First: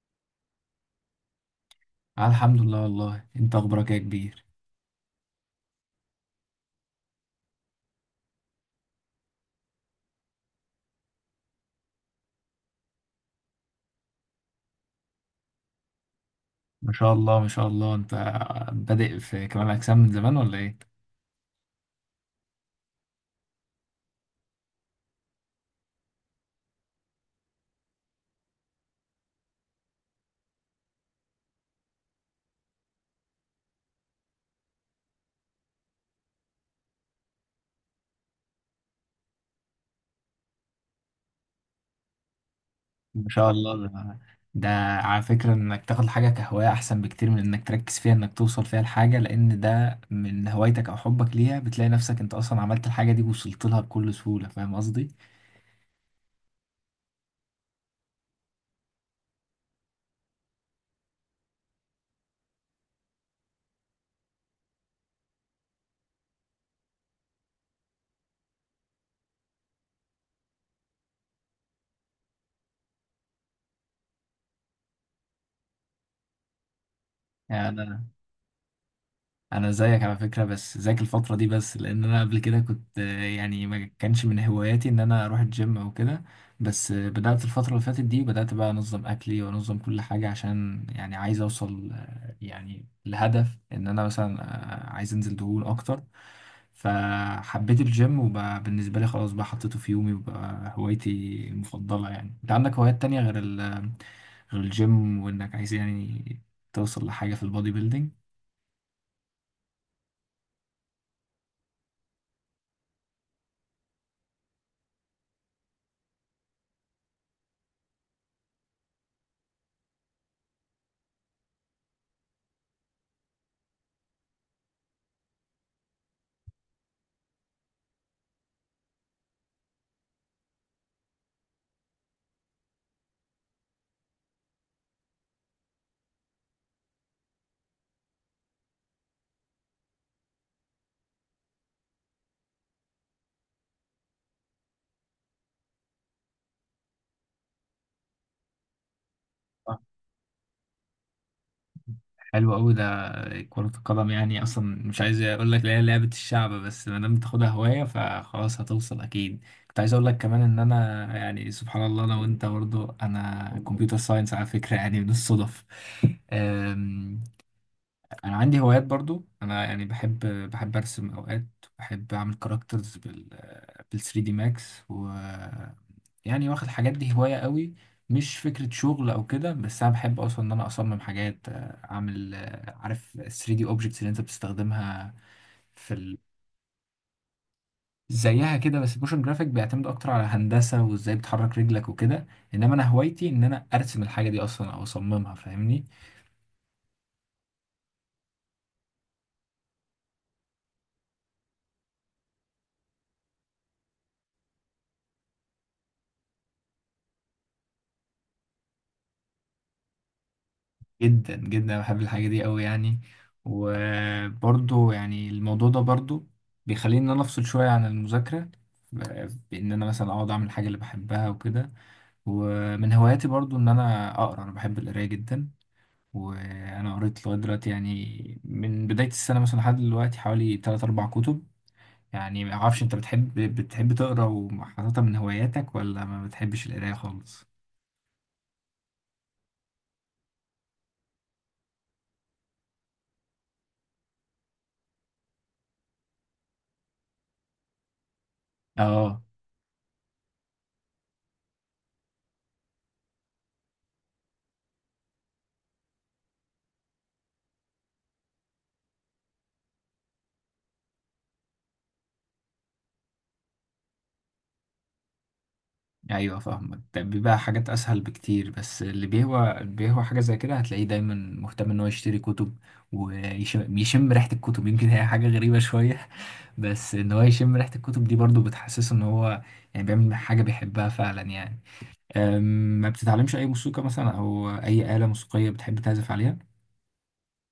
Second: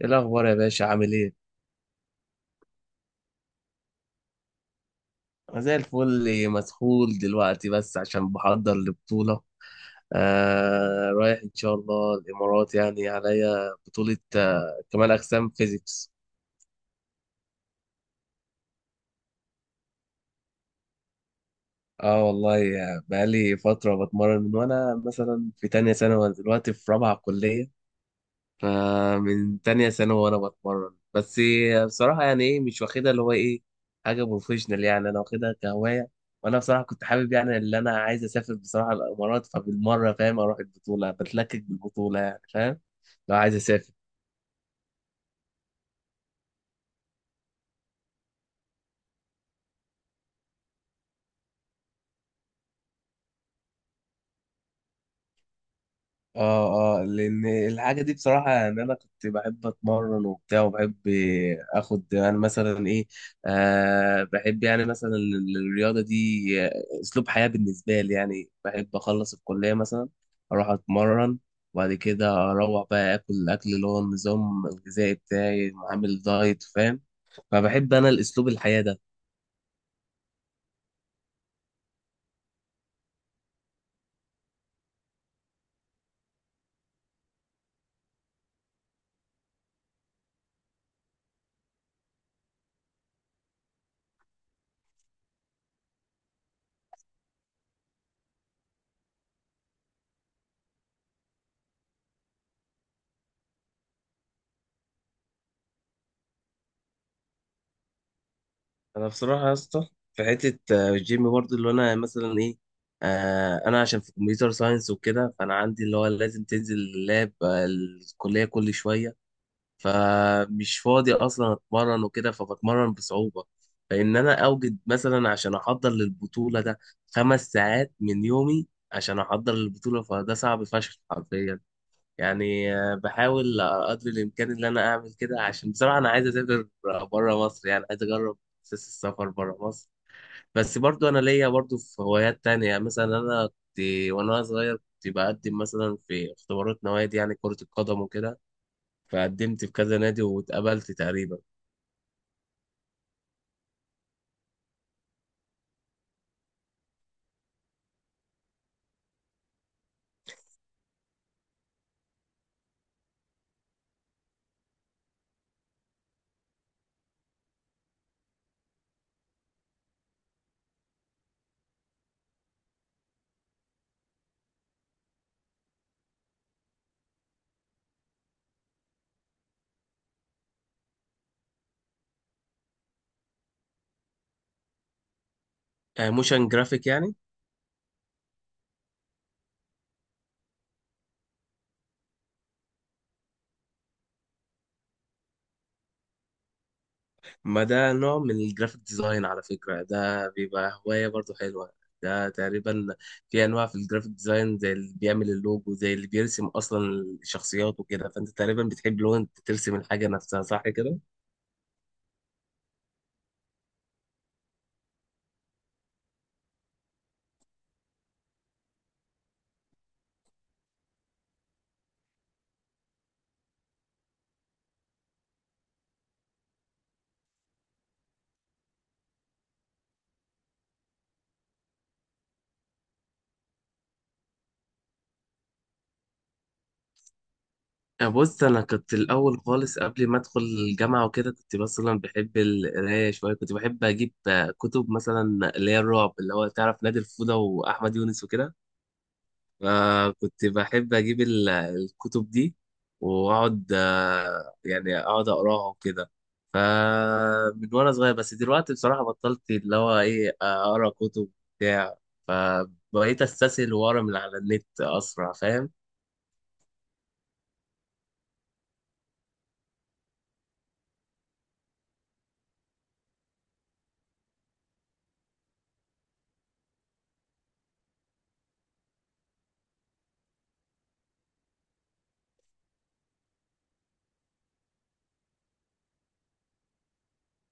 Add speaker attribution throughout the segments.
Speaker 1: ايه الاخبار يا باشا عامل ايه؟
Speaker 2: الحمد لله. والله، انت اخبارك إيه يا كبير؟
Speaker 1: انا زي الفل مسحول دلوقتي بس عشان بحضر لبطوله. آه رايح ان شاء الله الامارات، يعني عليا بطوله كمال اجسام فيزيكس.
Speaker 2: ما شاء الله ما شاء الله، انت بادئ في كمال اجسام من زمان ولا ايه؟
Speaker 1: اه والله، بقالي فتره بتمرن من وانا مثلا في تانية ثانوي، دلوقتي في رابعه كليه. فمن تانية ثانوي وانا بتمرن. بس بصراحة، يعني ايه، مش واخدها اللي هو ايه، حاجة بروفيشنال. يعني انا واخدها كهواية. وانا بصراحة كنت حابب، يعني اللي انا عايز اسافر بصراحة الامارات، فبالمرة فاهم اروح البطولة بتلكك بالبطولة، يعني فاهم،
Speaker 2: ما
Speaker 1: لو
Speaker 2: شاء
Speaker 1: عايز
Speaker 2: الله.
Speaker 1: اسافر.
Speaker 2: ده على فكرة، انك تاخد حاجة كهواية احسن بكتير من انك تركز فيها انك توصل فيها لحاجة، لان ده من هوايتك او حبك ليها، بتلاقي نفسك انت اصلا عملت الحاجة دي ووصلت لها بكل سهولة. فاهم قصدي؟
Speaker 1: اه اه، لان الحاجه دي بصراحه ان انا كنت بحب اتمرن وبتاع، وبحب اخد يعني مثلا ايه، آه بحب يعني مثلا الرياضه دي، اسلوب حياه بالنسبه لي. يعني بحب اخلص الكليه مثلا، اروح اتمرن، وبعد كده اروح بقى اكل الاكل اللي هو النظام الغذائي بتاعي، عامل دايت فاهم. فبحب
Speaker 2: يعني
Speaker 1: انا الاسلوب الحياه ده.
Speaker 2: انا زيك على فكره، بس زيك الفتره دي بس، لان انا قبل كده كنت يعني ما كانش من هواياتي ان انا اروح الجيم او كده. بس بدات الفتره اللي فاتت دي، بدات بقى انظم اكلي وانظم كل حاجه، عشان يعني عايز اوصل يعني لهدف ان انا مثلا عايز انزل دهون اكتر. فحبيت الجيم، وبقى بالنسبه لي خلاص بقى حطيته في يومي وبقى هوايتي المفضله. يعني انت عندك هوايات تانية غير غير الجيم، وانك عايز يعني توصل لحاجه في البودي بيلدينج؟
Speaker 1: انا بصراحه يا اسطى في حته الجيم برضه اللي انا مثلا ايه، آه انا عشان في كمبيوتر ساينس وكده، فانا عندي اللي هو لازم تنزل اللاب الكليه كل شويه، فمش فاضي اصلا اتمرن وكده، فبتمرن بصعوبه. فان انا اوجد مثلا عشان احضر للبطوله ده 5 ساعات من يومي عشان احضر للبطوله، فده صعب فشخ حرفيا. يعني بحاول قدر الامكان ان انا اعمل كده، عشان بصراحه انا عايز اسافر بره مصر. يعني عايز اجرب احساس السفر بره مصر. بس برضو انا ليا برضو في هوايات تانية. يعني مثلا انا كنت وانا صغير كنت بقدم مثلا في اختبارات نوادي، يعني كرة القدم وكده، فقدمت في كذا نادي واتقبلت تقريبا.
Speaker 2: حلو قوي ده. كرة القدم يعني اصلا مش عايز اقول لك، لا، لعبة الشعب، بس ما دام تاخدها هواية فخلاص هتوصل اكيد. كنت عايز اقول لك كمان ان انا يعني سبحان الله، انا وانت برضو انا كمبيوتر ساينس على فكرة، يعني من الصدف. انا عندي هوايات برضو، انا يعني بحب ارسم اوقات، بحب اعمل كاركترز بال 3 دي ماكس. و يعني واخد الحاجات دي هواية قوي، مش فكرة شغل او كده، بس انا بحب اصلا ان انا اصمم حاجات، اعمل. عارف 3 دي اوبجكتس اللي انت بتستخدمها في
Speaker 1: موشن جرافيك يعني.
Speaker 2: زيها كده؟ بس الموشن جرافيك بيعتمد اكتر على هندسة وازاي بتحرك رجلك وكده، انما انا هوايتي ان انا ارسم الحاجة دي اصلا او اصممها. فاهمني؟
Speaker 1: ما ده نوع من الجرافيك ديزاين على فكرة، ده بيبقى هواية برضو حلوة. ده تقريبا في أنواع في الجرافيك ديزاين، زي اللي بيعمل اللوجو، زي اللي بيرسم أصلا الشخصيات وكده. فأنت تقريبا بتحب لو أنت ترسم الحاجة نفسها، صح كده؟
Speaker 2: جدا جدا بحب الحاجة دي قوي يعني. وبرضو يعني الموضوع ده برضو بيخليني ان انا افصل شوية عن المذاكرة، بان انا مثلا اقعد اعمل الحاجة اللي بحبها وكده. ومن هواياتي برضو ان انا اقرا، انا بحب القراية جدا. وانا قريت لغاية دلوقتي يعني، من بداية السنة مثلا لحد دلوقتي، حوالي 3 4 كتب. يعني ما اعرفش انت بتحب تقرا وحاططها من هواياتك، ولا ما بتحبش القراية خالص؟
Speaker 1: بص، أنا كنت الأول خالص قبل ما أدخل الجامعة وكده كنت مثلا بحب القراية شوية، كنت بحب أجيب كتب مثلا، اللي هي الرعب، اللي هو تعرف نادي الفودة وأحمد يونس وكده.
Speaker 2: اه.
Speaker 1: فكنت بحب اجيب الكتب دي، واقعد يعني اقعد اقراها وكده، فمن وانا صغير. بس دلوقتي بصراحة بطلت اللي هو ايه اقرا كتب بتاع، فبقيت استسهل واقرا من على النت اسرع فاهم.
Speaker 2: ايوه فاهمك، ده بيبقى حاجات اسهل بكتير، بس اللي بيهوى حاجه زي كده هتلاقيه دايما مهتم ان هو يشتري كتب، ويشم يشم ريحه الكتب يمكن هي حاجه غريبه شويه بس ان هو يشم ريحه الكتب دي برضو بتحسسه ان هو يعني بيعمل حاجه بيحبها فعلا يعني. أم، ما بتتعلمش اي موسيقى مثلا، او اي آلة موسيقيه بتحب تعزف عليها؟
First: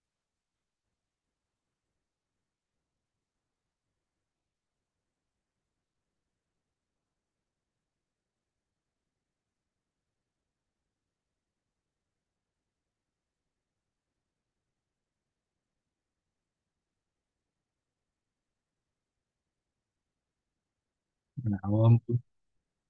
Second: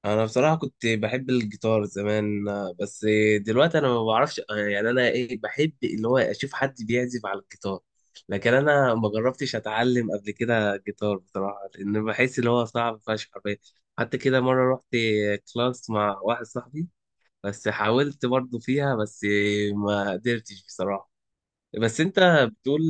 Speaker 1: انا بصراحه كنت بحب الجيتار زمان بس دلوقتي انا ما بعرفش. يعني انا ايه، بحب اللي هو اشوف حد بيعزف على الجيتار، لكن انا ما جربتش اتعلم قبل كده جيتار بصراحه، لان بحس اللي هو صعب فشخ حرفيا. حتى كده مره رحت كلاس مع واحد صاحبي، بس حاولت برضه فيها، بس ما قدرتش بصراحه.
Speaker 2: أنا عوام.
Speaker 1: بس انت بتقول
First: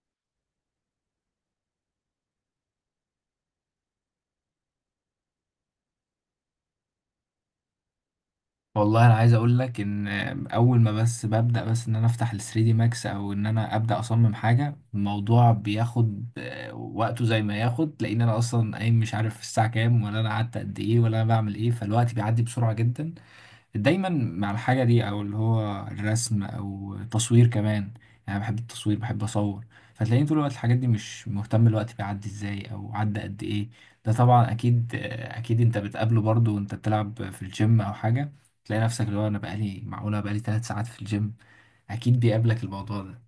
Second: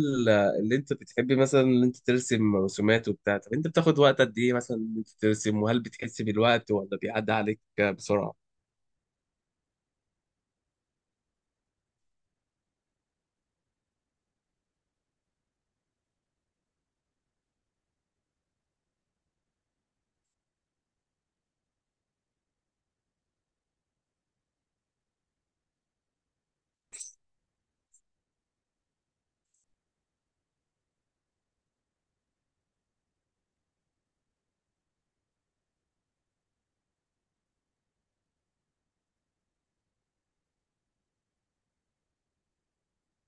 Speaker 1: اللي انت بتحبي مثلا، اللي انت ترسم رسومات وبتاع، طب انت بتاخد وقت قد ايه مثلا ان انت ترسم، وهل بتحس بالوقت ولا بيعدي عليك بسرعة؟
Speaker 2: والله انا عايز اقول لك ان اول ما بس ببدا بس ان انا افتح ال 3 دي ماكس، او ان انا ابدا اصمم حاجه، الموضوع بياخد وقته زي ما ياخد، لان انا اصلا قايم مش عارف الساعه كام، ولا انا قعدت قد ايه، ولا انا بعمل ايه. فالوقت بيعدي بسرعه جدا دايما مع الحاجة دي، أو اللي هو الرسم، أو تصوير كمان يعني. أنا بحب التصوير، بحب أصور. فتلاقيني طول الوقت الحاجات دي مش مهتم الوقت بيعدي إزاي أو عدى قد إيه. ده طبعا أكيد أكيد أنت بتقابله برضه وأنت بتلعب في الجيم أو حاجة، تلاقي نفسك اللي هو، أنا بقالي، معقولة بقالي تلات ساعات في الجيم؟ أكيد بيقابلك الموضوع ده.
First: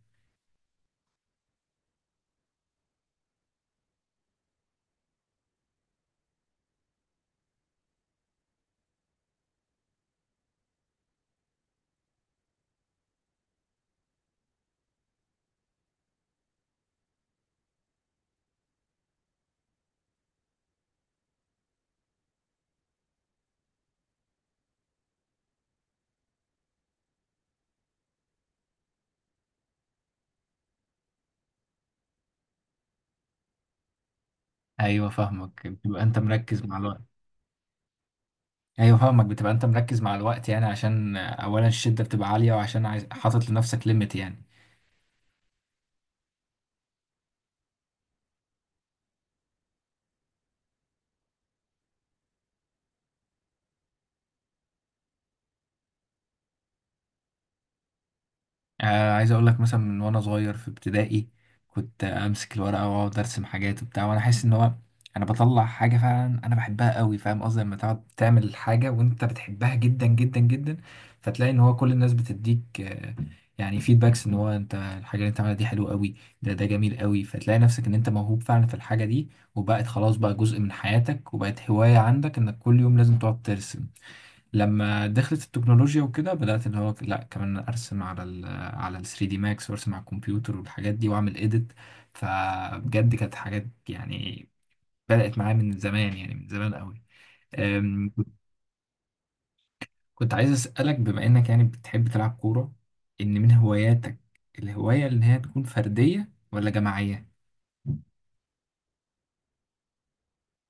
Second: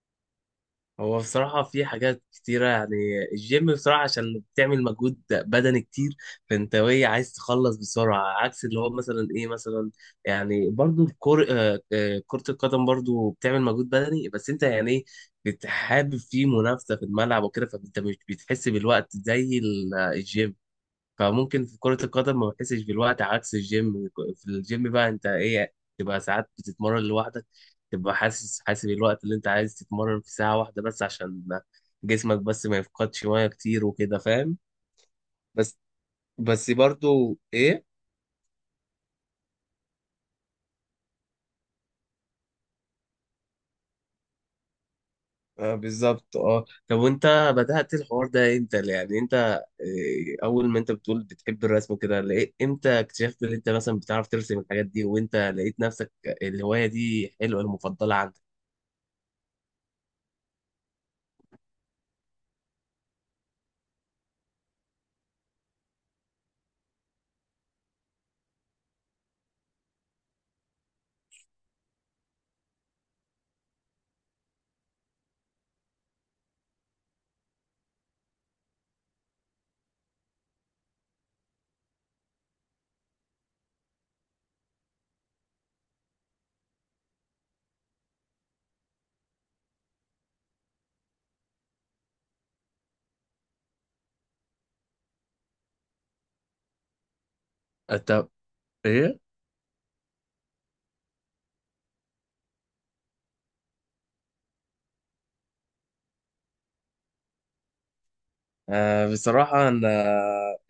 Speaker 1: هو بصراحة في حاجات كتيرة. يعني الجيم بصراحة عشان بتعمل مجهود بدني كتير، فانت وهي عايز تخلص بسرعة، عكس اللي هو مثلا ايه مثلا، يعني برضو الكر... آه، آه، كرة القدم برضو بتعمل مجهود بدني، بس انت يعني ايه بتحابب فيه منافسة في الملعب وكده، فانت مش بتحس بالوقت زي الجيم. فممكن في كرة القدم ما بحسش بالوقت عكس الجيم. في الجيم بقى انت ايه تبقى ساعات بتتمرن لوحدك، تبقى حاسب الوقت اللي انت عايز تتمرن في ساعة 1 بس، عشان جسمك بس ما يفقدش مية كتير وكده فاهم.
Speaker 2: أيوه فاهمك،
Speaker 1: بس
Speaker 2: بتبقى أنت مركز
Speaker 1: بس
Speaker 2: مع الوقت.
Speaker 1: برضو ايه،
Speaker 2: أيوه فاهمك، بتبقى أنت مركز مع الوقت، يعني عشان أولا الشدة بتبقى عالية، وعشان عايز حاطط لنفسك ليميت يعني.
Speaker 1: آه بالظبط. اه طب، وانت بدأت الحوار ده امتى؟ يعني انت إيه، اول ما انت بتقول بتحب الرسم وكده، لقيت امتى اكتشفت ان انت مثلا بتعرف ترسم الحاجات دي، وانت لقيت نفسك الهواية دي حلوة المفضلة عندك؟
Speaker 2: عايز اقول لك مثلا، من وانا صغير في ابتدائي كنت امسك الورقه واقعد ارسم حاجات وبتاع، وانا احس ان هو انا بطلع حاجه فعلا انا بحبها قوي. فاهم قصدي لما تقعد تعمل حاجه وانت بتحبها جدا جدا جدا؟ فتلاقي ان هو كل الناس بتديك يعني فيدباكس ان هو انت الحاجه اللي انت عاملها دي حلوه قوي، ده جميل قوي. فتلاقي نفسك ان انت موهوب فعلا في الحاجه دي، وبقت خلاص بقى جزء من حياتك، وبقت هوايه عندك انك كل يوم لازم تقعد ترسم. لما دخلت التكنولوجيا وكده بدأت اللي هو، لا كمان ارسم على ال 3 دي ماكس، وارسم على الكمبيوتر والحاجات دي واعمل اديت. فبجد كانت حاجات يعني بدأت معايا من زمان، يعني من زمان قوي. أم،
Speaker 1: طب ايه،
Speaker 2: كنت عايز أسألك، بما انك يعني بتحب تلعب كورة ان من هواياتك، الهواية اللي هي تكون فردية ولا جماعية؟
Speaker 1: آه بصراحة أنا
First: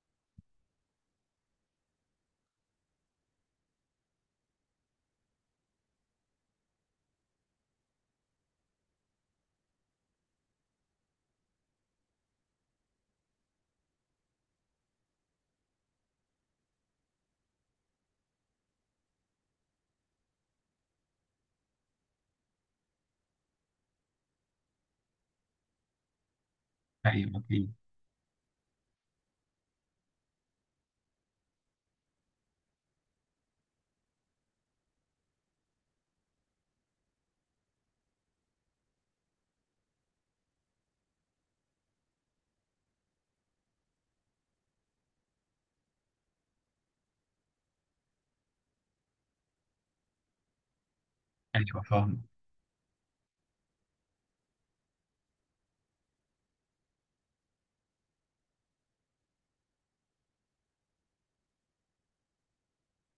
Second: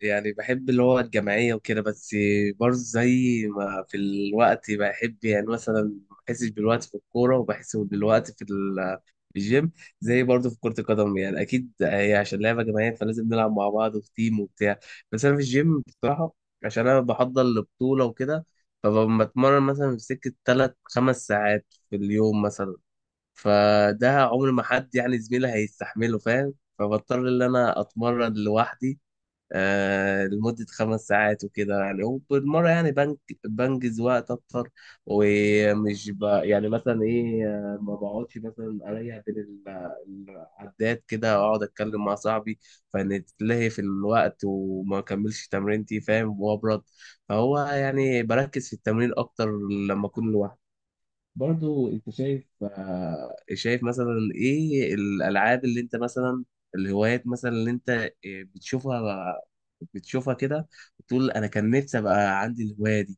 Speaker 1: يعني بحب اللي هو الجماعية وكده، بس برضه زي ما في الوقت، بحب يعني مثلا ما بحسش بالوقت في الكورة، وبحس بالوقت في في الجيم. زي برضه في كرة القدم، يعني أكيد هي عشان لعبة جماعية فلازم نلعب مع بعض وفي تيم وبتاع. بس أنا في الجيم بصراحة عشان أنا بحضر لبطولة وكده، فبتمرن مثلا في سكة 3 5 ساعات في اليوم مثلا، فده عمر ما حد يعني زميلي هيستحمله فاهم، فبضطر ان
Speaker 2: ايوه، ايوه،
Speaker 1: انا اتمرن لوحدي آه لمدة 5 ساعات وكده. يعني وبالمرة يعني بنجز وقت أكتر، ومش يعني مثلا إيه، ما بقعدش مثلا أريح بين العدات كده، أقعد أتكلم مع صاحبي فنتلهي في الوقت وما أكملش تمرينتي فاهم، وأبرد. فهو يعني بركز في التمرين أكتر لما أكون لوحدي.
Speaker 2: ايوه،
Speaker 1: برضو انت
Speaker 2: فاهم.
Speaker 1: شايف، شايف مثلا ايه الالعاب اللي انت مثلا، الهوايات مثلا اللي انت بتشوفها بتشوفها كده وتقول انا كان نفسي ابقى عندي الهوايه دي؟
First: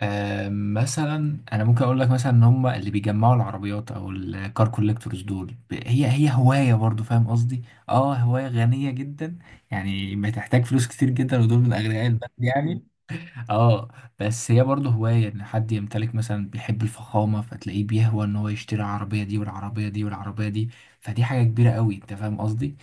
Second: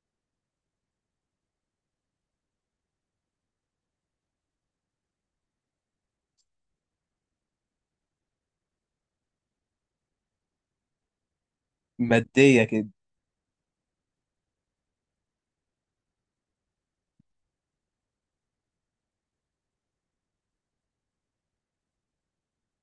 Speaker 2: آه، مثلا انا ممكن اقول لك مثلا ان هم اللي بيجمعوا العربيات، او الكار كوليكتورز دول، هي هوايه برضو، فاهم قصدي؟ اه، هوايه غنيه جدا، يعني بتحتاج فلوس كتير جدا، ودول من اغنياء البلد
Speaker 1: ماديه
Speaker 2: يعني.
Speaker 1: كده.
Speaker 2: اه. بس هي برضو هوايه، ان حد يمتلك مثلا، بيحب الفخامه فتلاقيه بيهوى ان هو يشتري العربيه دي، والعربيه دي، والعربيه دي. فدي حاجه كبيره قوي، انت فاهم قصدي؟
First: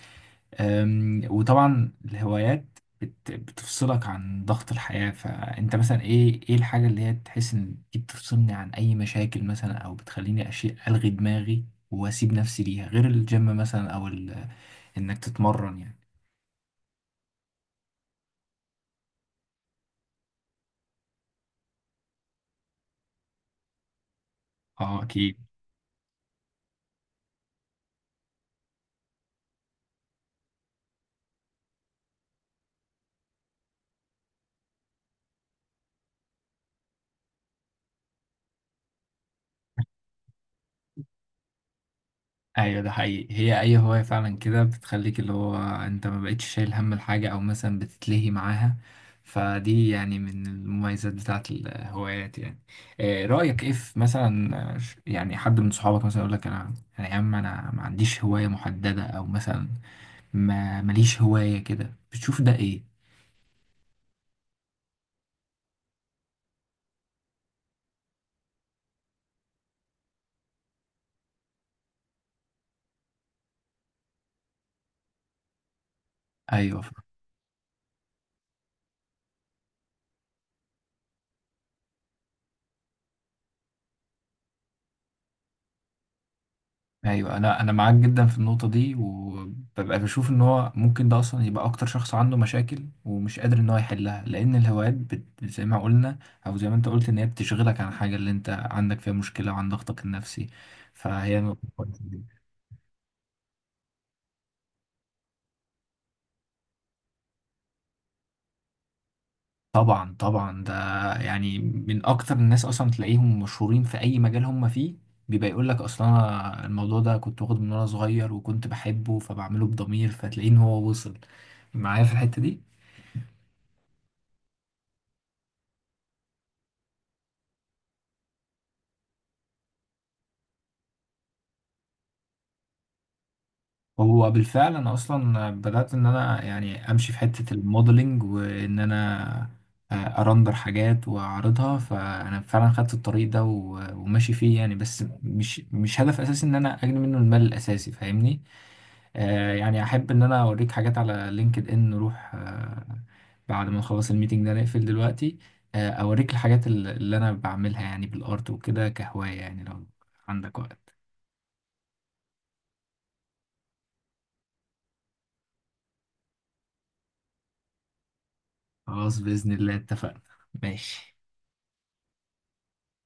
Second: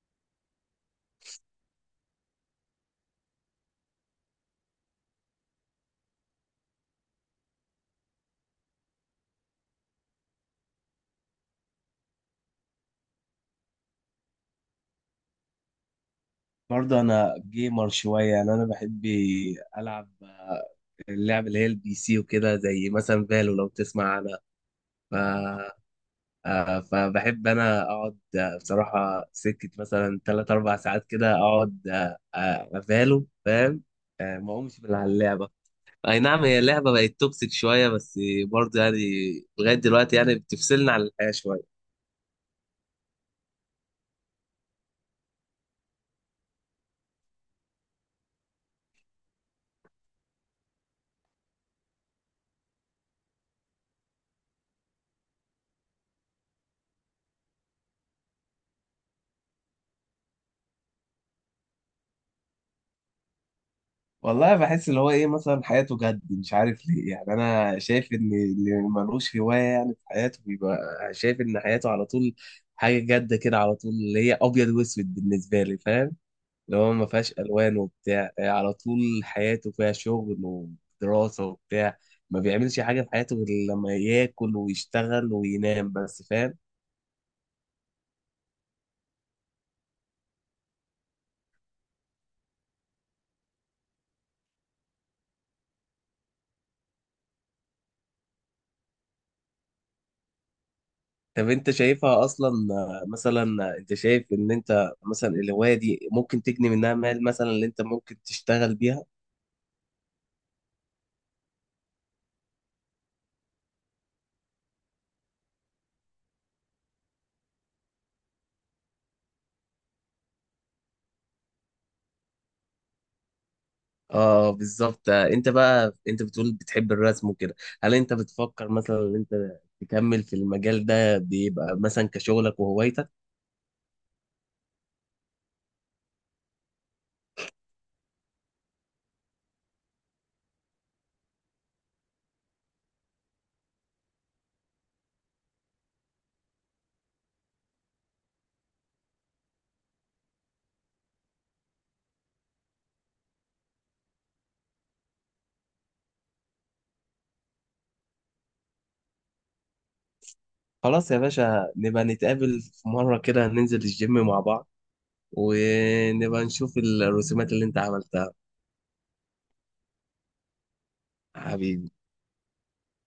Speaker 2: وطبعا الهوايات بتفصلك عن ضغط الحياة. فأنت مثلا إيه، إيه الحاجة اللي هي تحس إن دي بتفصلني عن أي مشاكل مثلا، أو بتخليني أشيء ألغي دماغي، وأسيب نفسي ليها، غير الجيم مثلا أو إنك تتمرن يعني؟
Speaker 1: برضو انا جيمر شويه، يعني انا بحب العب اللعب اللي هي البي سي وكده، زي مثلا فالو، لو تسمع
Speaker 2: أه أكيد.
Speaker 1: عنها. فبحب انا اقعد، بصراحه سكه مثلا 3 4 ساعات كده اقعد افاله فاهم، ما اقومش من على اللعبه. اي نعم، هي اللعبه بقت توكسيك شويه، بس برضه يعني لغايه دلوقتي يعني بتفصلنا عن الحياه شويه.
Speaker 2: ايوه ده حقيقي، هي اي هواية فعلا كده بتخليك اللي هو انت ما بقتش شايل هم الحاجة، او مثلا بتتلهي معاها، فدي يعني من المميزات بتاعت الهوايات يعني. رأيك ايه في مثلا، يعني حد من صحابك مثلا يقول لك، انا يا عم انا ما عنديش هواية محددة، او مثلا ما ماليش هواية كده، بتشوف ده ايه؟
Speaker 1: والله بحس اللي هو ايه مثلا، حياته جد مش عارف ليه. يعني انا شايف ان اللي ملوش هوايه يعني في حياته، بيبقى شايف ان حياته على طول حاجه جد كده، على طول اللي هي ابيض واسود بالنسبه لي فاهم، اللي
Speaker 2: ايوه،
Speaker 1: هو ما فيهاش الوان وبتاع. على طول حياته فيها شغل ودراسه وبتاع، ما بيعملش حاجه في حياته غير لما ياكل ويشتغل وينام بس فاهم.
Speaker 2: ايوه، انا معاك جدا في النقطه دي، وببقى بشوف ان هو ممكن ده اصلا يبقى اكتر شخص عنده مشاكل ومش قادر ان هو يحلها، لان الهوايات زي ما قلنا، او زي ما انت قلت، ان هي بتشغلك عن الحاجه اللي انت عندك فيها مشكله وعن ضغطك النفسي. فهي
Speaker 1: طب
Speaker 2: نقطة
Speaker 1: انت
Speaker 2: كويسة
Speaker 1: شايفها
Speaker 2: جداً.
Speaker 1: اصلا آه، مثلا آه، انت شايف ان انت مثلا الهوايه دي ممكن تجني منها مال مثلا، اللي انت ممكن تشتغل بيها؟
Speaker 2: طبعا طبعا، ده يعني من اكتر الناس اصلا تلاقيهم مشهورين في اي مجال هم فيه، بيبقى يقول لك اصلا، أنا الموضوع ده كنت واخده من وانا صغير وكنت بحبه فبعمله بضمير، فتلاقيه ان هو وصل معايا في الحته دي.
Speaker 1: اه بالظبط. انت بقى انت بتقول بتحب الرسم وكده، هل انت بتفكر مثلا ان انت تكمل في المجال ده بيبقى مثلا كشغلك وهوايتك؟
Speaker 2: هو بالفعل انا اصلا بدات ان انا يعني امشي في حته الموديلنج، وان انا آه، ارندر حاجات واعرضها، فانا فعلا خدت الطريق ده وماشي فيه يعني، بس مش هدف اساسي ان انا اجني منه المال الاساسي، فاهمني؟ آه، يعني احب ان انا اوريك حاجات على لينكد ان، نروح آه بعد ما نخلص الميتنج ده نقفل دلوقتي، آه اوريك الحاجات اللي انا بعملها يعني بالارت وكده كهوايه، يعني لو عندك وقت.
Speaker 1: خلاص يا باشا، نبقى نتقابل في مرة كده ننزل الجيم مع بعض، ونبقى نشوف الرسومات اللي انت عملتها.
Speaker 2: خلاص باذن الله، اتفقنا. ماشي.
Speaker 1: حبيبي.